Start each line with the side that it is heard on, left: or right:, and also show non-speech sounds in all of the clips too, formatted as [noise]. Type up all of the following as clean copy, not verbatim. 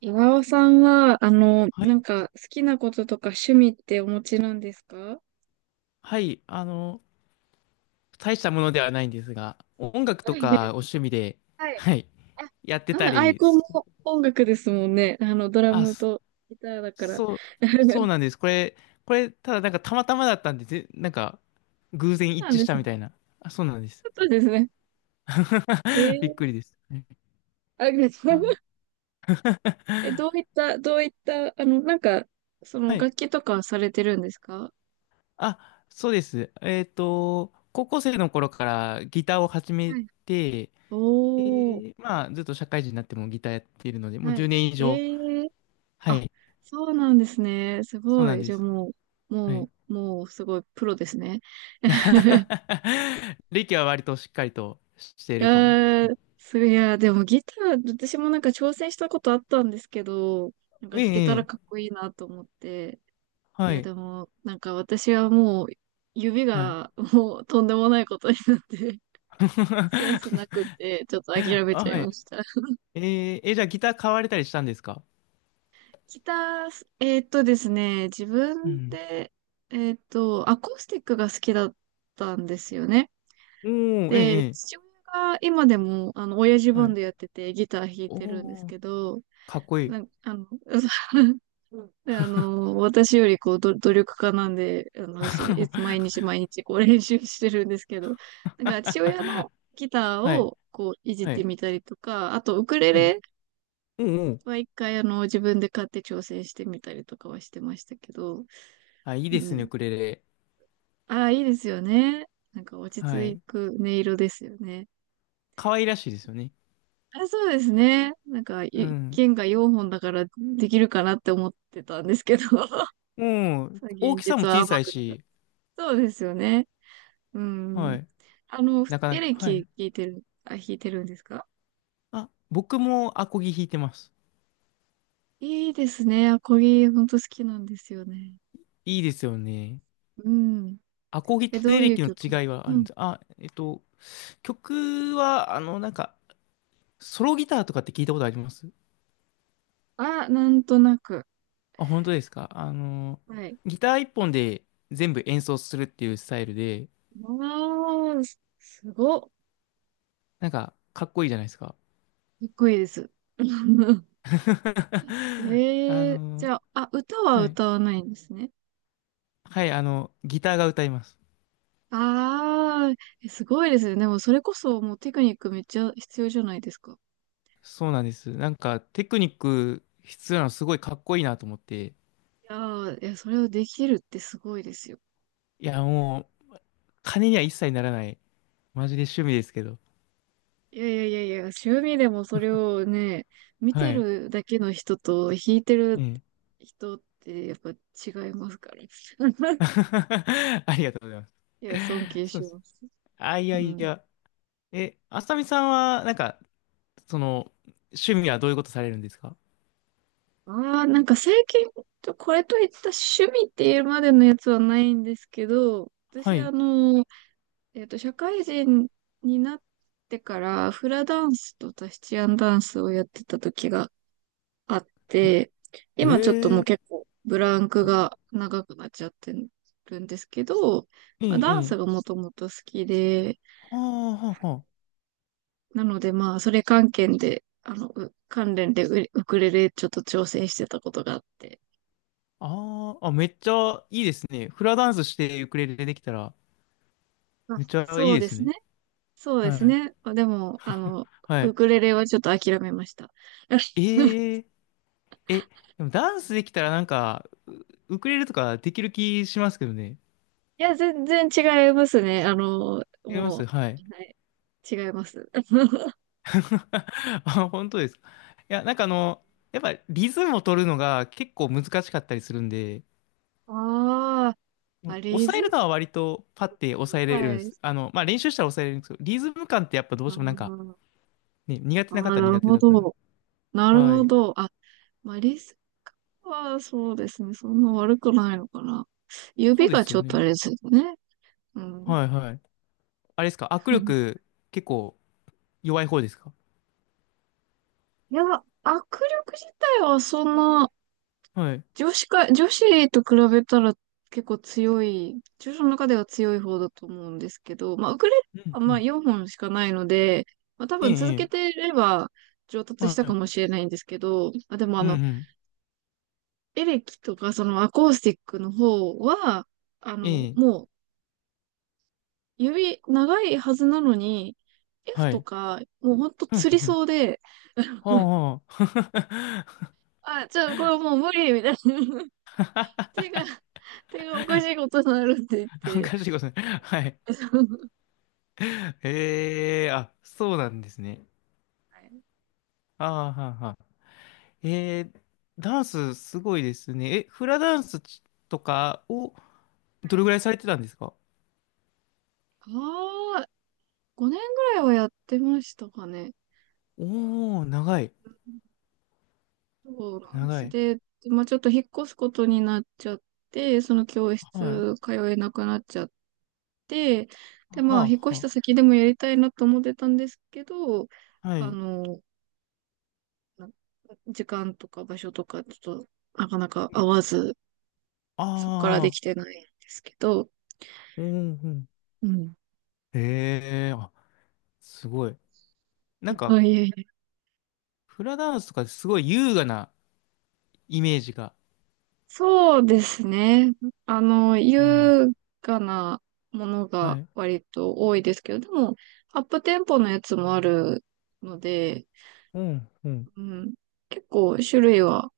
right: 岩尾さんは、
left: はい、
right: 好きなこととか趣味ってお持ちなんですか？
left: はい、大したものではないんですが、音楽
right: は
left: とかお
right: い。
left: 趣味で、
right: はい。
left: はい、
right: あ、
left: やって
right: う
left: た
right: ん、アイ
left: り、
right: コン
left: そ
right: も音楽ですもんね。ドラ
left: あ、
right: ム
left: そ
right: とギターだから。
left: そう、そうなん
right: [laughs]
left: です。これ、ただなんかたまたまだったんで、ぜなんか、偶
right: そ
left: 然
right: うな
left: 一
right: ん
left: 致し
right: です
left: たみ
right: ね。
left: たいな。あ、そうなんです。
right: そうですね。え
left: [laughs] びっ
right: ー、
left: くりです。
right: あ、
left: あ
right: [laughs]
left: [laughs]
right: どういった、その
left: はい。
right: 楽器とかはされてるんですか？
left: あ、そうです。高校生の頃からギターを始め
right: はい。
left: て、
right: おー、
left: で、まあ、ずっと社会人になってもギターやっているので、もう
right: は
left: 10
right: い。
left: 年以
right: え
left: 上。
right: ー
left: は
right: あ、
left: い、
right: そうなんですね。す
left: そう
right: ご
left: なん
right: い。
left: で
right: じゃあ
left: す。はい。
right: もうすごいプロですね。[laughs]
left: [laughs] リキは割としっかりとしてい
right: い
left: るかも。
right: やー、そりゃ、でもギター、私もなんか挑戦したことあったんですけど、なんか
left: え
right: 弾けた
left: え、
right: ら
left: ええ、
right: かっこいいなと思って。い
left: は
right: や、
left: い、
right: でも、なんか私はもう、指
left: はい。
right: がもうとんでもないことになって、[laughs] センスなくっ
left: [laughs]
right: て、ちょっと諦め
left: あ、
right: ちゃい
left: は
right: ま
left: い。
right: した。
left: えーえ、じゃあギター買われたりしたんですか？
right: ギター、ですね、自
left: う
right: 分
left: ん。
right: で、アコースティックが好きだったんですよね。
left: おー、え
right: で、
left: え、え
right: 父
left: え、
right: 親が今でも、親父
left: は
right: バン
left: い。
right: ドやっててギター弾いてるんです
left: おー、
right: けど、
left: かっこいい。
right: なん、あの、[laughs] で、私よりこう、努力家なんで、すごい、毎
left: [laughs]
right: 日毎日こう練習してるんですけど、なんか父親のギター
left: はい、
right: をこう、いじっ
left: は
right: て
left: い。
right: みたりとか、あとウクレ
left: ええ、
right: レ
left: おおー、
right: は一回自分で買って挑戦してみたりとかはしてましたけど、
left: あ、いい
right: う
left: ですね、ウ
right: ん。
left: クレレ。
right: ああ、いいですよね。なんか落ち
left: は
right: 着
left: い。
right: く音色ですよね。
left: 可愛らしいですよね。
right: あ、そうですね。なんか、
left: うん。
right: 剣が4本だからできるかなって思ってたんですけど、[laughs]
left: もう大
right: 現
left: きさも
right: 実は
left: 小さ
right: 甘
left: い
right: くなかっ
left: し、
right: た。そうですよね。う
left: は
right: ん。
left: い。なか
right: エ
left: なか、
right: レ
left: は
right: キ
left: い。
right: 弾いてる、あ、弾いてるんですか？
left: あ、僕もアコギ弾いてます。
right: いいですね。アコギ、ほんと好きなんですよね。
left: いいですよね。
right: うん。
left: アコギと
right: ど
left: エ
right: う
left: レ
right: いう
left: キの
right: 曲？
left: 違いはあ
right: う
left: るん
right: ん。
left: です。あ、曲は、なんか、ソロギターとかって聞いたことあります
right: あ、なんとなく。
left: あ、本当ですか？
right: はい。
left: ギター一本で全部演奏するっていうスタイルで、
right: ああ、すごっ。か
left: なんか、かっこいいじゃないですか。
right: っこいいです。[laughs]
left: [laughs] あ
right: ええー、じ
left: の、
right: ゃあ、あ、歌は
left: はい。
right: 歌わないんですね。
left: はい、ギターが歌います。
right: ああ、すごいですね。でもそれこそもうテクニックめっちゃ必要じゃないですか。
left: そうなんです。なんか、テクニック必要なのすごいかっこいいなと思って。
right: いやー、いや、それをできるってすごいですよ。
left: いや、もう、金には一切ならない。マジで趣味ですけど。
right: いやいやいやいや、趣味でもそれをね、見
left: は
right: て
left: い。
right: るだけの人と弾いて
left: え
right: る
left: え。
right: 人ってやっぱ違いますから。[laughs] い
left: [laughs] ありがとうございま
right: や、尊敬
left: す。そ
right: し
left: うです。
right: ます。
left: あ、い
right: う
left: やい
right: ん。
left: や。え、あさみさんは、なんか、その、趣味はどういうことされるんですか？
right: ああ、なんか最近、これといった趣味っていうまでのやつはないんですけど、
left: は
right: 私
left: い。
right: 社会人になってからフラダンスとタヒチアンダンスをやってた時があっ
left: え、
right: て、
left: え
right: 今ちょっともう
left: ー、
right: 結構ブランク
left: はい、
right: が長くなっちゃってるんですけど、
left: え
right: まあ、
left: え、
right: ダン
left: え
right: ス
left: え。
right: がもともと好きで、
left: はあ、はあ、は
right: なのでまあ、それ関係で、関連でウクレレちょっと挑戦してたことがあって。
left: あ。あーあ、めっちゃいいですね。フラダンスしてウクレレできたら、
right: あ、
left: めっちゃい
right: そ
left: い
right: う
left: で
right: で
left: す
right: す
left: ね。
right: ね。そうで
left: は
right: す
left: い。
right: ね。まあでも、
left: は
right: ウ
left: い。
right: クレレはちょっと諦めました。[laughs]
left: えええ、でもダンスできたらなんか、ウクレレとかできる気しますけどね。
right: いや、全然違いますね。
left: できま
right: も
left: す、
right: う、
left: はい。
right: はい、違います。[laughs]
left: [laughs] あ、本当ですか。いや、なんかやっぱリズムを取るのが結構難しかったりするんで、
right: ああ、あ、リ
left: 抑
right: ズ
left: え
right: ム、
left: るのは割とパッて抑えれる
right: は
left: んで
right: い。
left: す。まあ練習したら抑えれるんですけど、リズム感ってやっぱどう
right: あ
left: してもなんか、
right: ー
left: ね、苦手
right: あー、
left: な
right: な
left: 方は
right: る
left: 苦手
right: ほ
left: だから。
right: ど。なる
left: は
right: ほ
left: い。
right: ど。あ、まあ、リズムはそうですね。そんな悪くないのかな。
left: そ
right: 指
left: うで
right: が
left: す
right: ち
left: よ
right: ょっとあ
left: ね。
right: れですよね。うん。
left: はいはい。あれですか、握
right: [laughs]
left: 力結構弱い方ですか？
right: いや、握力自体はそんな
left: はい。
right: 女子と比べたら結構強い、女子の中では強い方だと思うんですけど、まあ、ウクレレ
left: うん
right: は
left: う
right: まあ
left: ん。
right: 4本しかないので、まあ、多
left: ええ、
right: 分続
left: ええ。
right: けてれば上達
left: は
right: したか
left: い。
right: もしれないんですけど、まあ、でも
left: うんうん。
right: エレキとかそのアコースティックの方は、
left: ええ。
right: もう指長いはずなのに、F
left: は
right: と
left: い。
right: か、もうほんと
left: うん
right: 釣り
left: うん。
right: そうで、
left: はあはあ。
right: あ、じゃあこれもう無理みたいな。[laughs] 手が、手がおかしいことになるって言っ
left: [laughs] お
right: て。
left: かしいことね。はい。
right: [laughs]
left: [laughs] ええ、あ、そうなんですね。
right: は
left: ああ、はあはあ、えー、ダンスすごいですね。え、フラダンスとかをどれ
right: い、
left: ぐらいされてたんですか？
right: ああ、5年ぐらいはやってましたかね。
left: おー、長い、
right: そうなんで
left: 長
right: す。
left: い。
right: で、まあちょっと引っ越すことになっちゃって、その教
left: はい。
right: 室通えなくなっちゃって、で、まあ
left: は
right: 引っ越
left: あ、
right: し
left: は
right: た先でもやりたいなと思ってたんですけど、
left: あ、は
right: あ
left: い。
right: の、な時間とか場所とかちょっとなかなか合わず、
left: あ
right: そこからで
left: あ、
right: きてないんですけど、
left: うん、うん。
right: うん。
left: ええ、あ、すごい。なんか、
right: はい、
left: フラダンスとかすごい優雅なイメージが。
right: そうですね。
left: うん。
right: 優雅なもの
left: は
right: が
left: い。
right: 割と多いですけど、でも、アップテンポのやつもあるので、
left: うん、うん。
right: うん、結構種類は、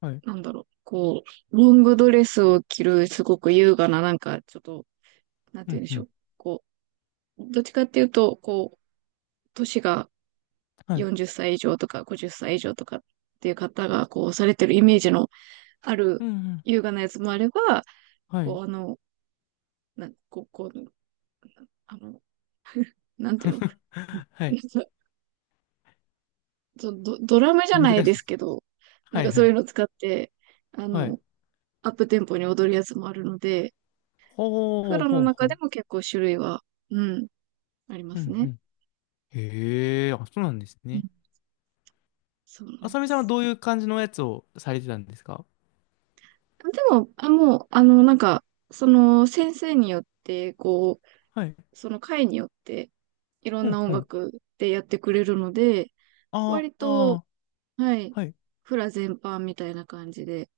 left: はい。
right: なんだろう、こう、ロングドレスを着る、すごく優雅な、なんか、ちょっと、なん
left: う
right: て言
left: ん、
right: うんで
left: う
right: しょ
left: ん。
right: う。こう、どっちかっていうと、こう、年が
left: はい。
right: 40歳以上とか50歳以上とかっていう方が、こう、されてるイメージのある
left: うん、うん。
right: 優雅なやつもあれば、
left: はい。
right: こう、こう、あの、なんていうの、
left: [laughs]
right: [laughs]
left: は
right: な
left: い。
right: んかドラムじゃ
left: 難
right: ない
left: し
right: で
left: そ
right: す
left: う。
right: けど、な
left: は
right: ん
left: い
right: か
left: は
right: そうい
left: い。
right: うの使って、あ
left: は
right: の、
left: い。
right: アップテンポに踊るやつもあるので、
left: ほ
right: フ
left: う
right: ラの
left: ほうほ
right: 中で
left: う。
right: も結構種類は、うん、ありま
left: う
right: す
left: んう
right: ね。
left: ん。へえ、あ、そうなんです
right: うん、
left: ね。
right: そうな
left: あ
right: んで
left: さみさんは
right: す。
left: どういう感じのやつをされてたんですか？
right: でも、あ、もう、なんか、その先生によって、こ
left: はい。
right: う、その会によって、いろん
left: う
right: な
left: ん
right: 音
left: うん。
right: 楽でやってくれるので、
left: あ
right: 割と、
left: あ、
right: はい、
left: はい。
right: フラ全般みたいな感じで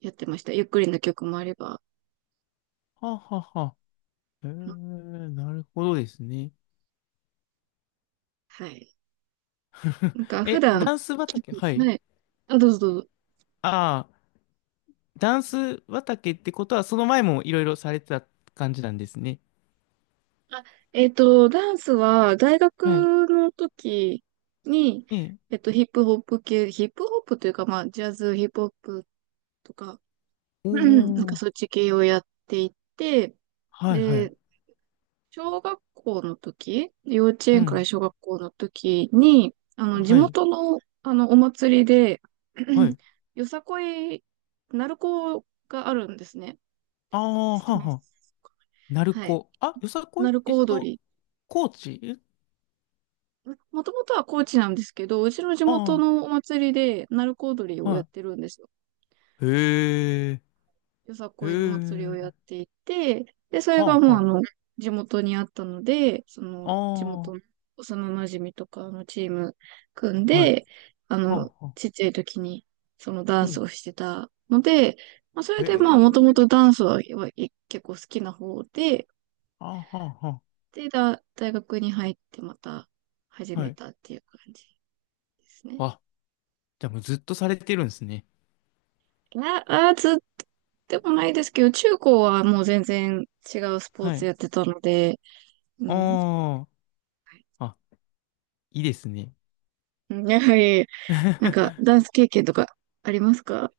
right: やってました。ゆっくりな曲もあれば、
left: ははは。へえ、なるほどですね。
right: はい。
left: [laughs]
right: なんか普
left: え、
right: 段、
left: ダンス畑、はい。
right: はい。あ、どうぞどうぞ。
left: ああ、ダンス畑ってことは、その前もいろいろされてた感じなんですね。
right: ダンスは大
left: はい。
right: 学の時に、
left: ええ。
right: ヒップホップ系、ヒップホップというか、まあ、ジャズ、ヒップホップとか、
left: お
right: うんなんか
left: お、
right: そっち系をやっていて、
left: はいはい。
right: で、小学校の時、幼稚
left: う
right: 園から
left: ん。
right: 小学校の時に、地
left: はい。
right: 元の、お祭りで、う
left: は
right: ん
left: い。
right: よさこい、鳴子があるんですね。
left: ああ、
right: 知っ
left: は
right: て
left: あ
right: ます。
left: は。鳴
right: はい。
left: 子。あ、よさこい、
right: 鳴子踊り。
left: 高知
right: もともとは高知なんですけど、うちの地元
left: あ
right: のお祭りで鳴子踊り
left: あ、
right: をやっ
left: は
right: てるんですよ。
left: い。へえ、
right: よさ
left: へ
right: こいの祭りをやっ
left: え、
right: ていて、で、それ
left: は
right: が
left: あ
right: もう
left: は
right: 地元にあったので、その
left: あ、
right: 地元の
left: あ
right: 幼馴染みとかのチーム組ん
left: あ、はい、
right: で、
left: はあはあ、
right: ちっちゃい時にそのダン
left: う
right: ス
left: ん、
right: をしてたので、まあ、それ
left: へ
right: でまあもとも
left: え、
right: とダンスははい結構好きな方で、
left: ああ、はあは
right: で、大学に入ってまた始
left: あ、
right: め
left: はい。
right: たっていう感じですね。
left: あ、じゃあもうずっとされてるんですね。
right: あ、あー、ずっとでもないですけど、中高はもう全然違うスポー
left: は
right: ツ
left: い。
right: やってたので、うん。
left: ああ、あ、いいですね。
right: やはり、なんか、ダ
left: [laughs]
right: ンス経験とかありますか？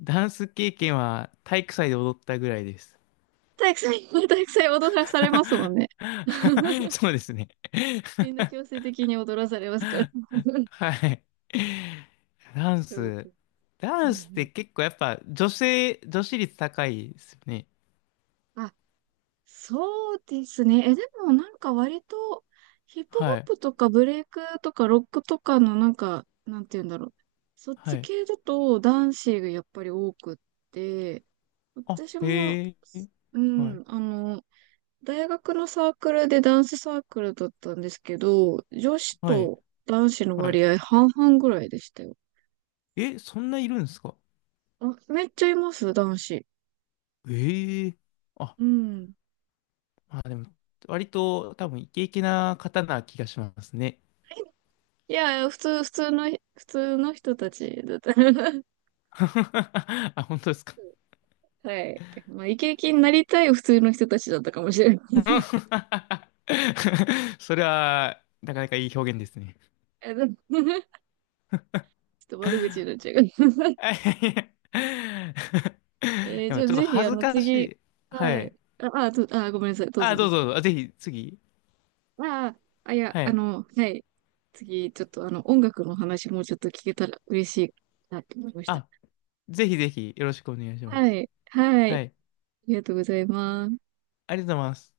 left: ダンス経験は体育祭で踊ったぐらいです。
right: 体育祭、[laughs] 体育祭踊らされますもん
left: [laughs]
right: ね。[laughs]
left: そうですね。
right: みんな強制的に踊らされますから。[laughs]
left: はい。ダン
right: すご
left: ス。
right: く、う
left: ダ
right: ん、う
left: ンスっ
right: ん。
left: て結構やっぱ女性、女子率高いですよね。
right: あ、そうですね。でもなんか割とヒップ
left: は
right: ホッ
left: い。
right: プとかブレイクとかロックとかのなんか、なんて言うんだろう。そっ
left: は
right: ち
left: い。
right: 系だと男子がやっぱり多くって、
left: あ、
right: 私も、
left: へえ。
right: う
left: はい。
right: ん、大学のサークルでダンスサークルだったんですけど、女子
left: はい。
right: と男子の
left: はい。
right: 割合半々ぐらいでしたよ。
left: え、そんないるんですか？
right: あ、めっちゃいます、男子。
left: ええ、あ、
right: うん。
left: まあでも、割と多分イケイケな方な気がしますね。
right: いや、普通の人たちだった。[laughs]
left: [laughs] あ、本当ですか。
right: はい。まあ、イケイケになりたい普通の人たちだったかもしれない。[laughs]
left: [laughs] それは、なかなかいい表現ですね。
right: でも [laughs] ちょっと悪口になっちゃうけど
left: [laughs] あ、いやいや。
right: [laughs]
left: [laughs] で
right: じ
left: も
right: ゃあ
left: ちょっと
right: ぜひ、
left: 恥ずかし
right: 次、
left: い。は
right: はい。
left: い。
right: ごめんなさい。どうぞ
left: あ、
right: ど
left: ど
right: う
left: う
right: ぞ。
left: ぞどうぞ。あ、ぜひ、次。
right: あ、いや、
left: はい。
right: はい。次、ちょっと、音楽の話もうちょっと聞けたら嬉しいなと思いました。
left: あ、ぜひぜひ、よろしくお願いしま
right: は
left: す。
right: い。はい。
left: は
right: あ
left: い。
right: りがとうございます。
left: ありがとうございます。